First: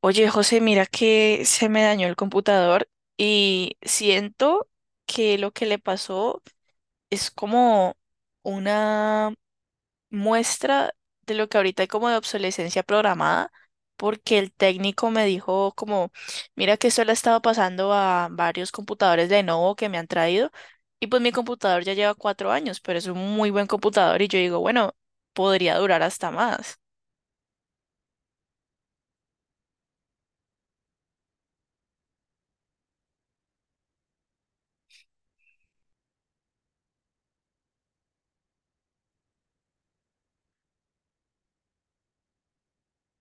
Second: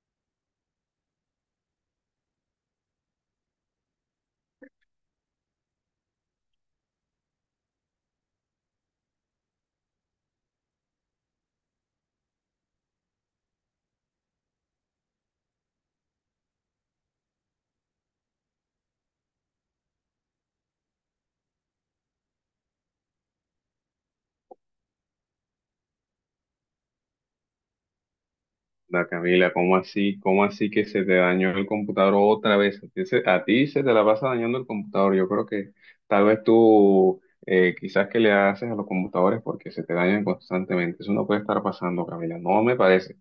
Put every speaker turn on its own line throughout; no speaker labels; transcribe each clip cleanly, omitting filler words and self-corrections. Oye, José, mira que se me dañó el computador y siento que lo que le pasó es como una muestra de lo que ahorita hay como de obsolescencia programada, porque el técnico me dijo como, mira que esto le ha estado pasando a varios computadores de Lenovo que me han traído y pues mi computador ya lleva 4 años, pero es un muy buen computador y yo digo, bueno, podría durar hasta más.
Da Camila, ¿cómo así? ¿Cómo así que se te dañó el computador otra vez? A ti se te la pasa dañando el computador. Yo creo que tal vez tú quizás que le haces a los computadores porque se te dañan constantemente. Eso no puede estar pasando, Camila. No me parece.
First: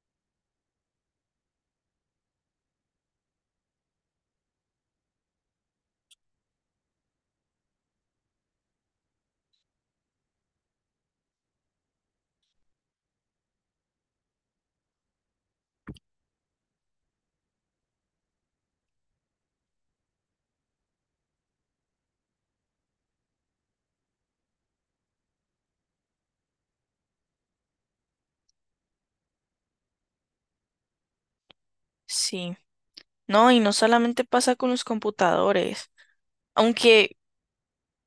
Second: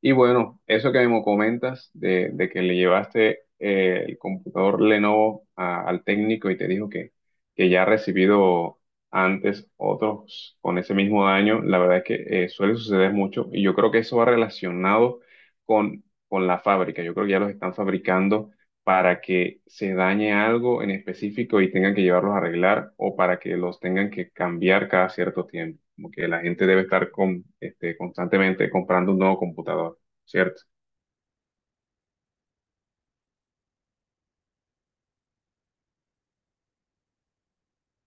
Y bueno, eso que me comentas de que le llevaste el computador Lenovo al técnico y te dijo que ya ha recibido antes, otros con ese mismo daño. La verdad es que suele suceder mucho y yo creo que eso va relacionado con la fábrica. Yo creo que ya los están fabricando para que se dañe algo en específico y tengan que llevarlos a arreglar o para que los tengan que cambiar cada cierto tiempo. Como que la gente debe estar con, este, constantemente comprando un nuevo computador, ¿cierto?
Sí, no, y no solamente pasa con los computadores. Aunque,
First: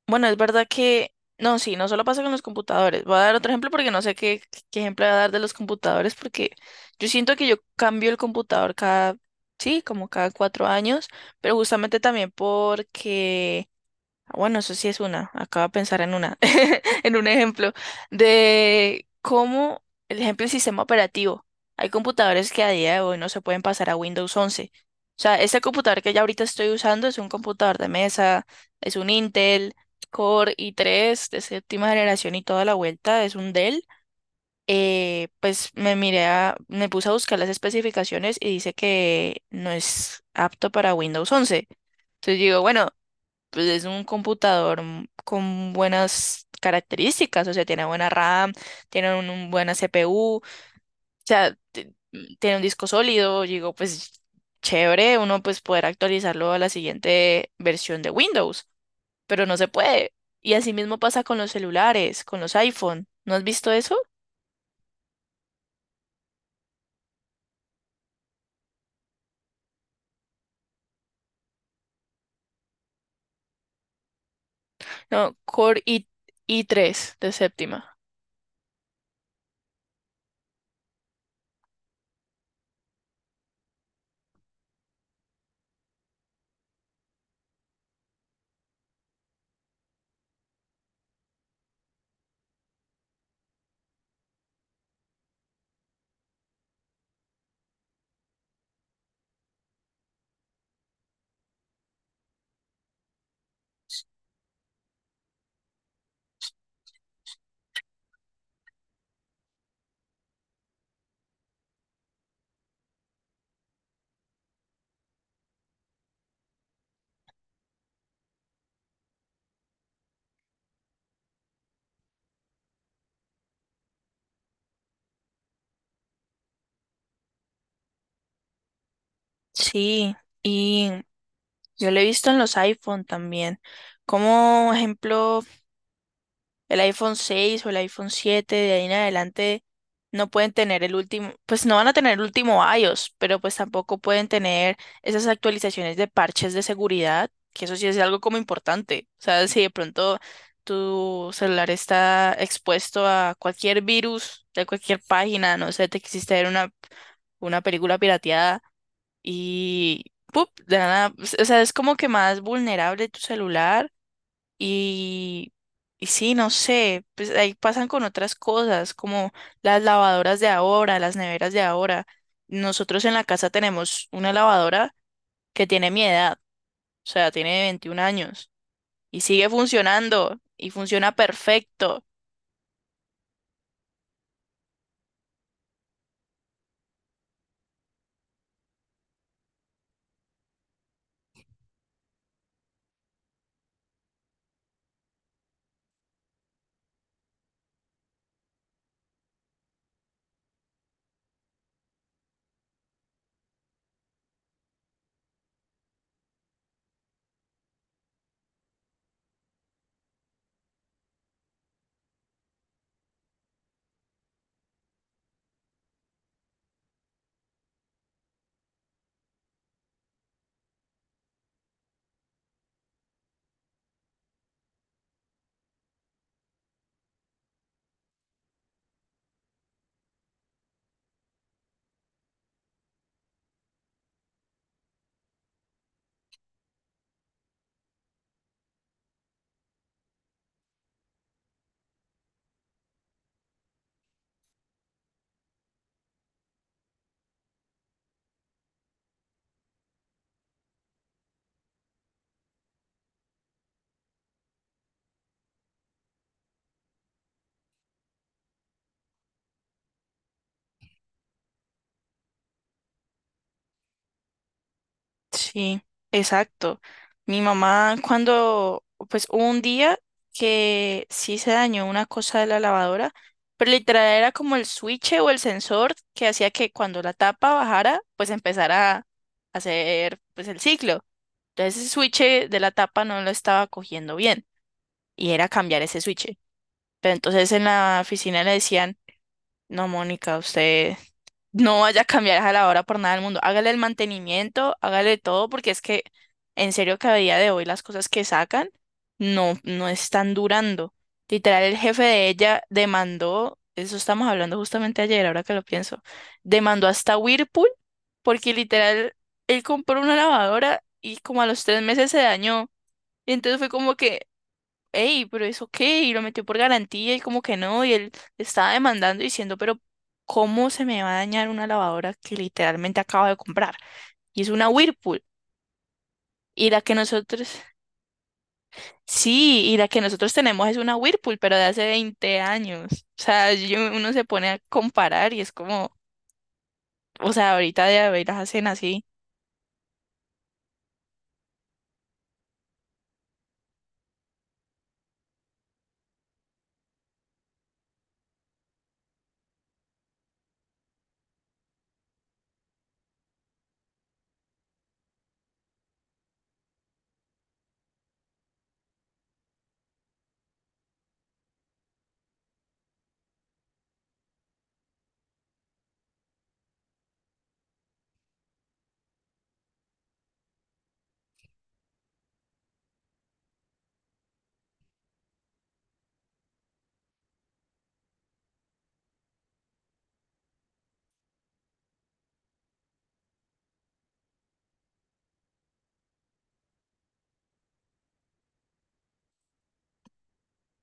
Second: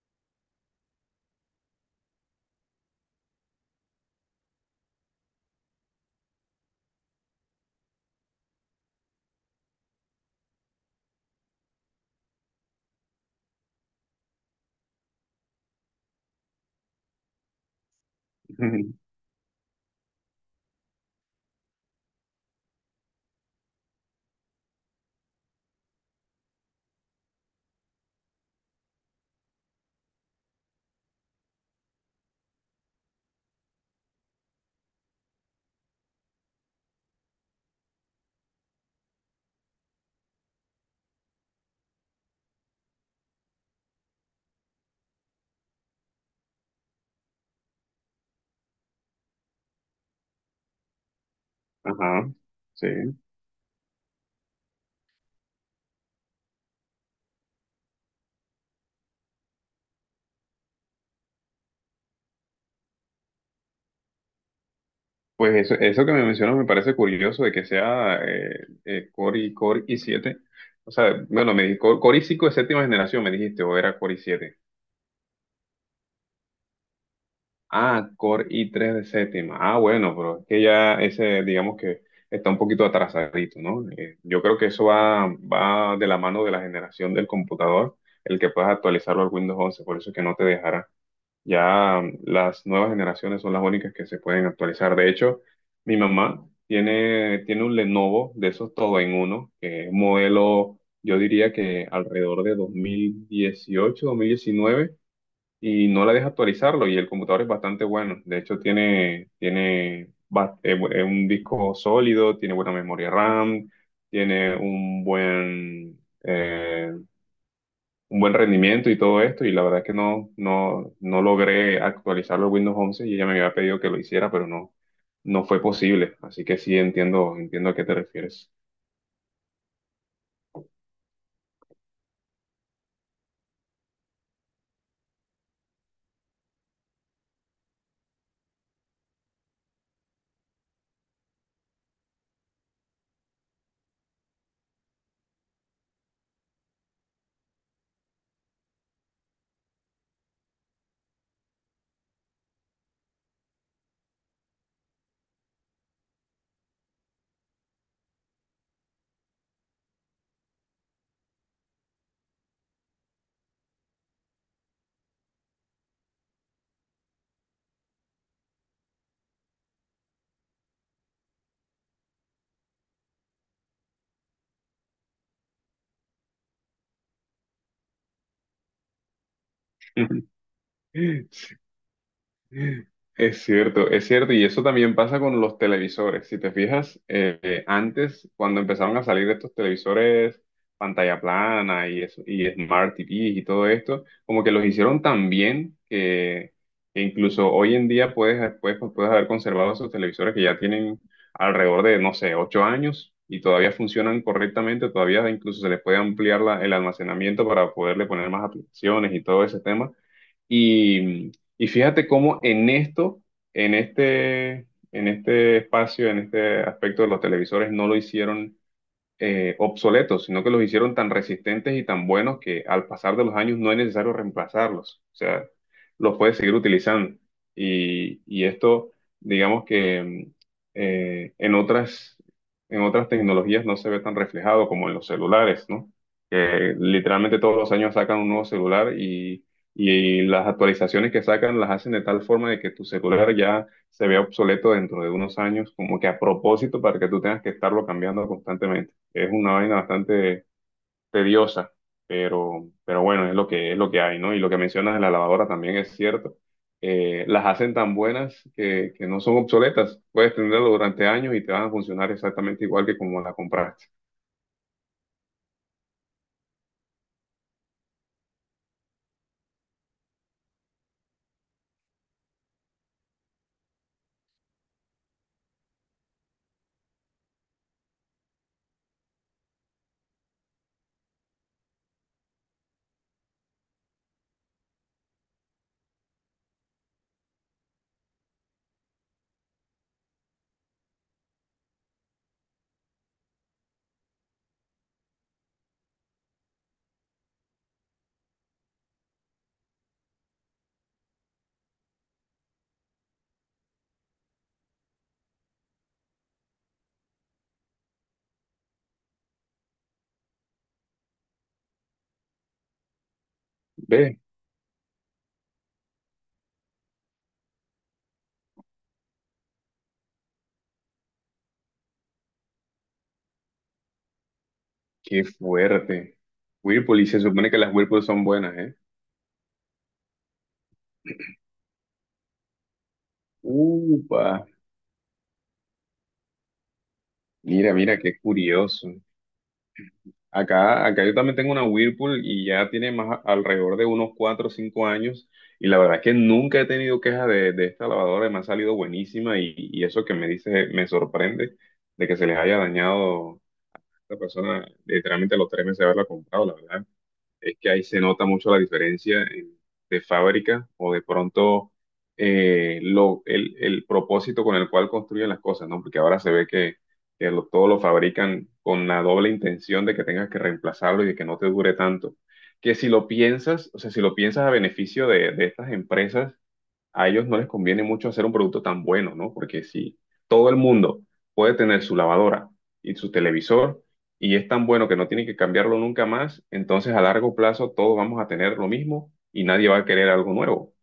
bueno, es verdad que, no, sí, no solo pasa con los computadores. Voy a dar otro ejemplo porque no sé qué ejemplo voy a dar de los computadores, porque yo siento que yo cambio el computador cada, sí, como cada 4 años, pero justamente también porque. Ah, bueno, eso sí es una. Acabo de pensar en una, en un ejemplo de cómo, el ejemplo del sistema operativo. Hay computadores que a día de hoy no se pueden pasar a Windows 11. O sea, este computador que ya ahorita estoy usando es un computador de mesa, es un Intel Core i3 de séptima generación y toda la vuelta, es un Dell. Pues me puse a buscar las especificaciones y dice que no es apto para Windows 11. Entonces digo, bueno, pues es un computador con buenas características, o sea, tiene buena RAM, tiene un buena CPU, o sea,
Ajá,
tiene un disco
sí.
sólido, digo, pues chévere, uno pues poder actualizarlo a la siguiente versión de Windows, pero no se puede. Y así mismo pasa con los celulares, con los iPhone. ¿No has visto eso?
Pues eso que me mencionas me parece curioso de que sea Core i7. O sea, bueno, me dijiste Core i5 de séptima generación, me dijiste, o era Core i7.
No, Core i i3 de séptima.
Ah, Core i3 de séptima. Ah, bueno, pero es que ya ese, digamos que está un poquito atrasadito, ¿no? Yo creo que eso va de la mano de la generación del computador, el que puedas actualizarlo al Windows 11, por eso es que no te dejará. Ya las nuevas generaciones son las únicas que se pueden actualizar. De hecho, mi mamá tiene un Lenovo de esos todo en uno, que es un modelo, yo diría que alrededor de dos mil dieciocho, 2019, y no la deja actualizarlo. Y el computador es bastante bueno. De hecho, tiene un disco sólido, tiene buena memoria RAM, tiene un buen rendimiento y todo esto, y la verdad que no logré actualizarlo a Windows 11 y ella me había pedido que lo hiciera, pero no fue posible. Así que sí entiendo, a qué te refieres.
Sí, y yo lo he visto en los iPhone también. Como ejemplo. El iPhone 6 o el iPhone 7 de ahí en adelante no pueden tener el último, pues no van a tener el último iOS, pero pues tampoco pueden tener esas actualizaciones de parches de seguridad, que eso sí es algo como importante. O sea, si de pronto tu celular está expuesto a cualquier virus de cualquier página, no sé, te quisiste ver una película pirateada y ¡pup!, de la nada, o sea, es como que más vulnerable tu celular y, y sí, no sé, pues ahí pasan con otras cosas, como las lavadoras de ahora, las neveras de ahora. Nosotros en la casa tenemos una lavadora que tiene mi edad, o sea, tiene 21 años y sigue funcionando y funciona perfecto.
Es cierto, y eso también pasa con los televisores. Si te fijas, antes, cuando empezaron a salir estos televisores pantalla plana y Smart TV y todo esto, como que los hicieron tan bien que incluso hoy en día puedes, después, pues, puedes haber conservado esos televisores que ya tienen alrededor de, no sé, 8 años, y todavía funcionan correctamente, todavía incluso se les puede ampliar el almacenamiento para poderle poner más aplicaciones y todo ese tema. Y, y fíjate cómo en esto, en este, en este aspecto de los televisores, no lo hicieron obsoletos, sino que los hicieron tan resistentes y tan buenos que al pasar de los años no es necesario reemplazarlos. O sea, los puedes seguir utilizando. Y esto, digamos que eh, en otras, en otras tecnologías no se ve tan reflejado como en los celulares, ¿no? Que literalmente todos los años sacan un nuevo celular y las actualizaciones que sacan las hacen de tal forma de que tu celular ya se vea obsoleto dentro de unos años, como que a propósito para que tú tengas que estarlo cambiando constantemente. Es una vaina bastante tediosa, pero bueno, es lo que hay, ¿no? Y lo que mencionas de la lavadora también es cierto. Las hacen tan buenas que no son obsoletas. Puedes tenerlo durante años y te van a funcionar exactamente igual que como la compraste.
Sí, exacto. Mi mamá, cuando, pues hubo un día que sí se dañó una cosa de la lavadora, pero literal era como el switch o el sensor que hacía que cuando la tapa bajara, pues empezara a hacer pues el ciclo. Entonces ese switch de la tapa no lo estaba cogiendo bien y era cambiar ese switch. Pero entonces en la oficina le decían, no, Mónica, usted no vaya a cambiar a la lavadora por nada del mundo. Hágale el mantenimiento, hágale todo, porque es que en serio que a día de hoy las cosas que sacan no, no están durando. Literal, el jefe de ella demandó, eso estamos hablando justamente ayer, ahora que lo pienso, demandó hasta Whirlpool, porque literal, él compró una lavadora y como a los 3 meses se dañó. Y entonces fue como
Ve,
que, ey, pero eso qué, y lo metió por garantía y como que no, y él estaba demandando diciendo, pero ¿cómo se me va a dañar una lavadora que literalmente acabo de comprar? Y es una Whirlpool,
qué fuerte.
y la que
Whirlpool, y se
nosotros,
supone que las Whirlpool son buenas, ¿eh?
sí, y la que nosotros tenemos es una Whirlpool, pero de hace 20 años. O sea, uno se
Upa,
pone a comparar y es como, o sea,
mira,
ahorita
mira,
de
qué
haber las hacen
curioso.
así.
Acá yo también tengo una Whirlpool y ya tiene alrededor de unos 4 o 5 años, y la verdad es que nunca he tenido quejas de esta lavadora, me ha salido buenísima, y eso que me dice me sorprende de que se les haya dañado a esta persona literalmente a los 3 meses de haberla comprado. La verdad es que ahí se nota mucho la diferencia de fábrica o de pronto el propósito con el cual construyen las cosas, ¿no? Porque ahora se ve que todo lo fabrican con la doble intención de que tengas que reemplazarlo y de que no te dure tanto. Que si lo piensas, o sea, si lo piensas a beneficio de estas empresas, a ellos no les conviene mucho hacer un producto tan bueno, ¿no? Porque si todo el mundo puede tener su lavadora y su televisor y es tan bueno que no tiene que cambiarlo nunca más, entonces a largo plazo todos vamos a tener lo mismo y nadie va a querer algo nuevo,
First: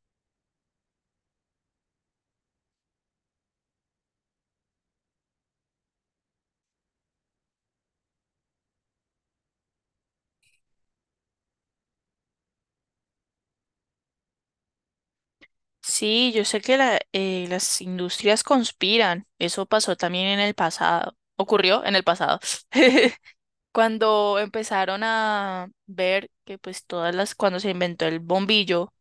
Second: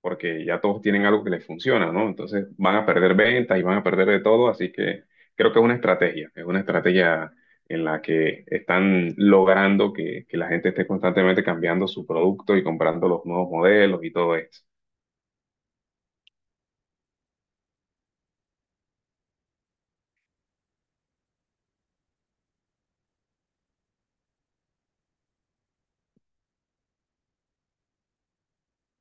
porque ya todos tienen algo que les funciona, ¿no? Entonces van a perder ventas y van a perder de todo, así que creo que es una estrategia, en la que están logrando que la gente esté constantemente cambiando su producto y comprando los nuevos modelos y todo esto.
Sí, yo sé que las industrias conspiran, eso pasó también en el pasado, ocurrió en el pasado. Cuando empezaron a ver que pues cuando se inventó el bombillo,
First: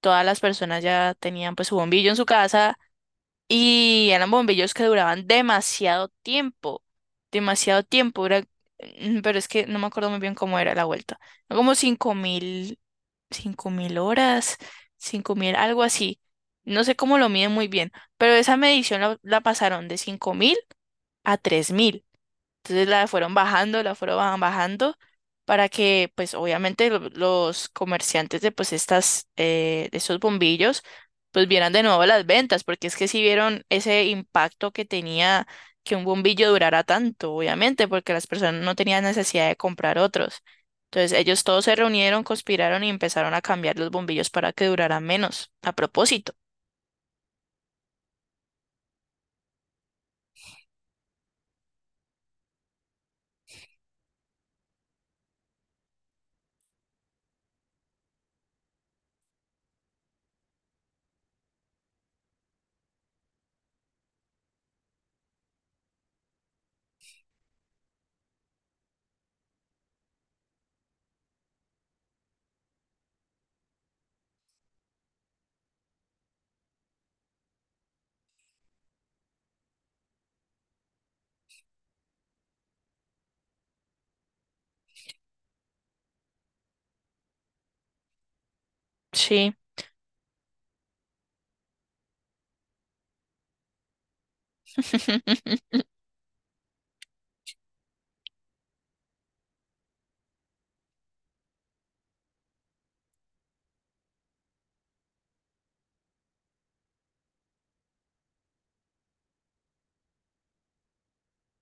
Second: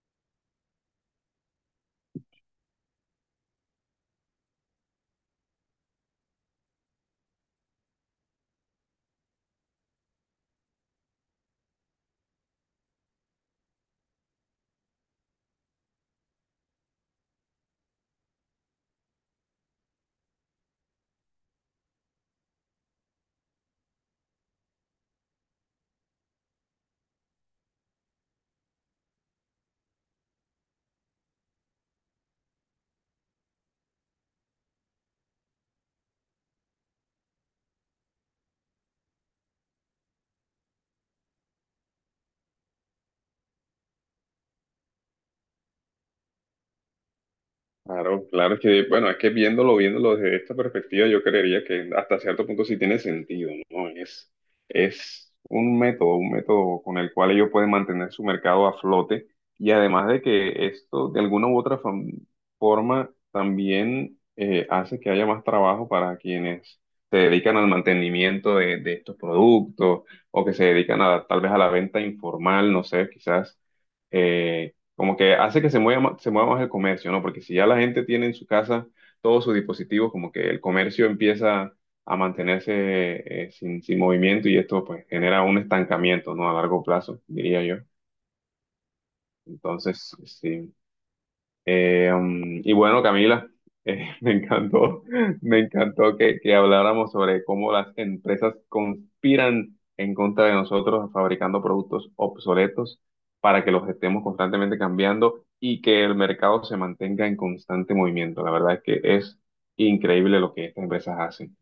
todas las personas ya tenían pues su bombillo en su casa y eran bombillos que duraban demasiado tiempo, era, pero es que no me acuerdo muy bien cómo era la vuelta, como 5.000, 5.000 horas, 5.000, algo así, no sé cómo lo miden muy bien, pero esa medición la pasaron de 5.000 a 3.000, entonces la fueron bajando, la fueron bajando para que pues obviamente los comerciantes de pues de esos bombillos pues vieran de nuevo las ventas, porque es que si vieron ese impacto que tenía que un bombillo durara tanto, obviamente, porque las personas no tenían necesidad de comprar otros. Entonces ellos todos se reunieron, conspiraron y empezaron a cambiar los bombillos para que duraran menos, a propósito.
Claro, claro, es que, bueno, es que viéndolo, viéndolo desde esta perspectiva, yo creería que hasta cierto punto sí tiene sentido, ¿no? Es un método, con el cual ellos pueden mantener su mercado a flote, y además de que esto de alguna u otra forma también hace que haya más trabajo para quienes se dedican al mantenimiento de estos productos, o que se dedican a, tal vez a la venta informal, no sé, quizás. Eh, como que hace que se mueva, se mueva más el comercio, ¿no? Porque si ya la gente tiene en su casa todos sus dispositivos, como que el comercio empieza a mantenerse sin movimiento, y esto pues genera un estancamiento, ¿no? A largo plazo, diría yo.
Sí.
Entonces, sí. Y bueno, Camila, eh, me encantó, me encantó que habláramos sobre cómo las empresas conspiran en contra de nosotros fabricando productos obsoletos para que los estemos constantemente cambiando y que el mercado se mantenga en constante movimiento. La verdad es que es increíble lo que estas empresas hacen.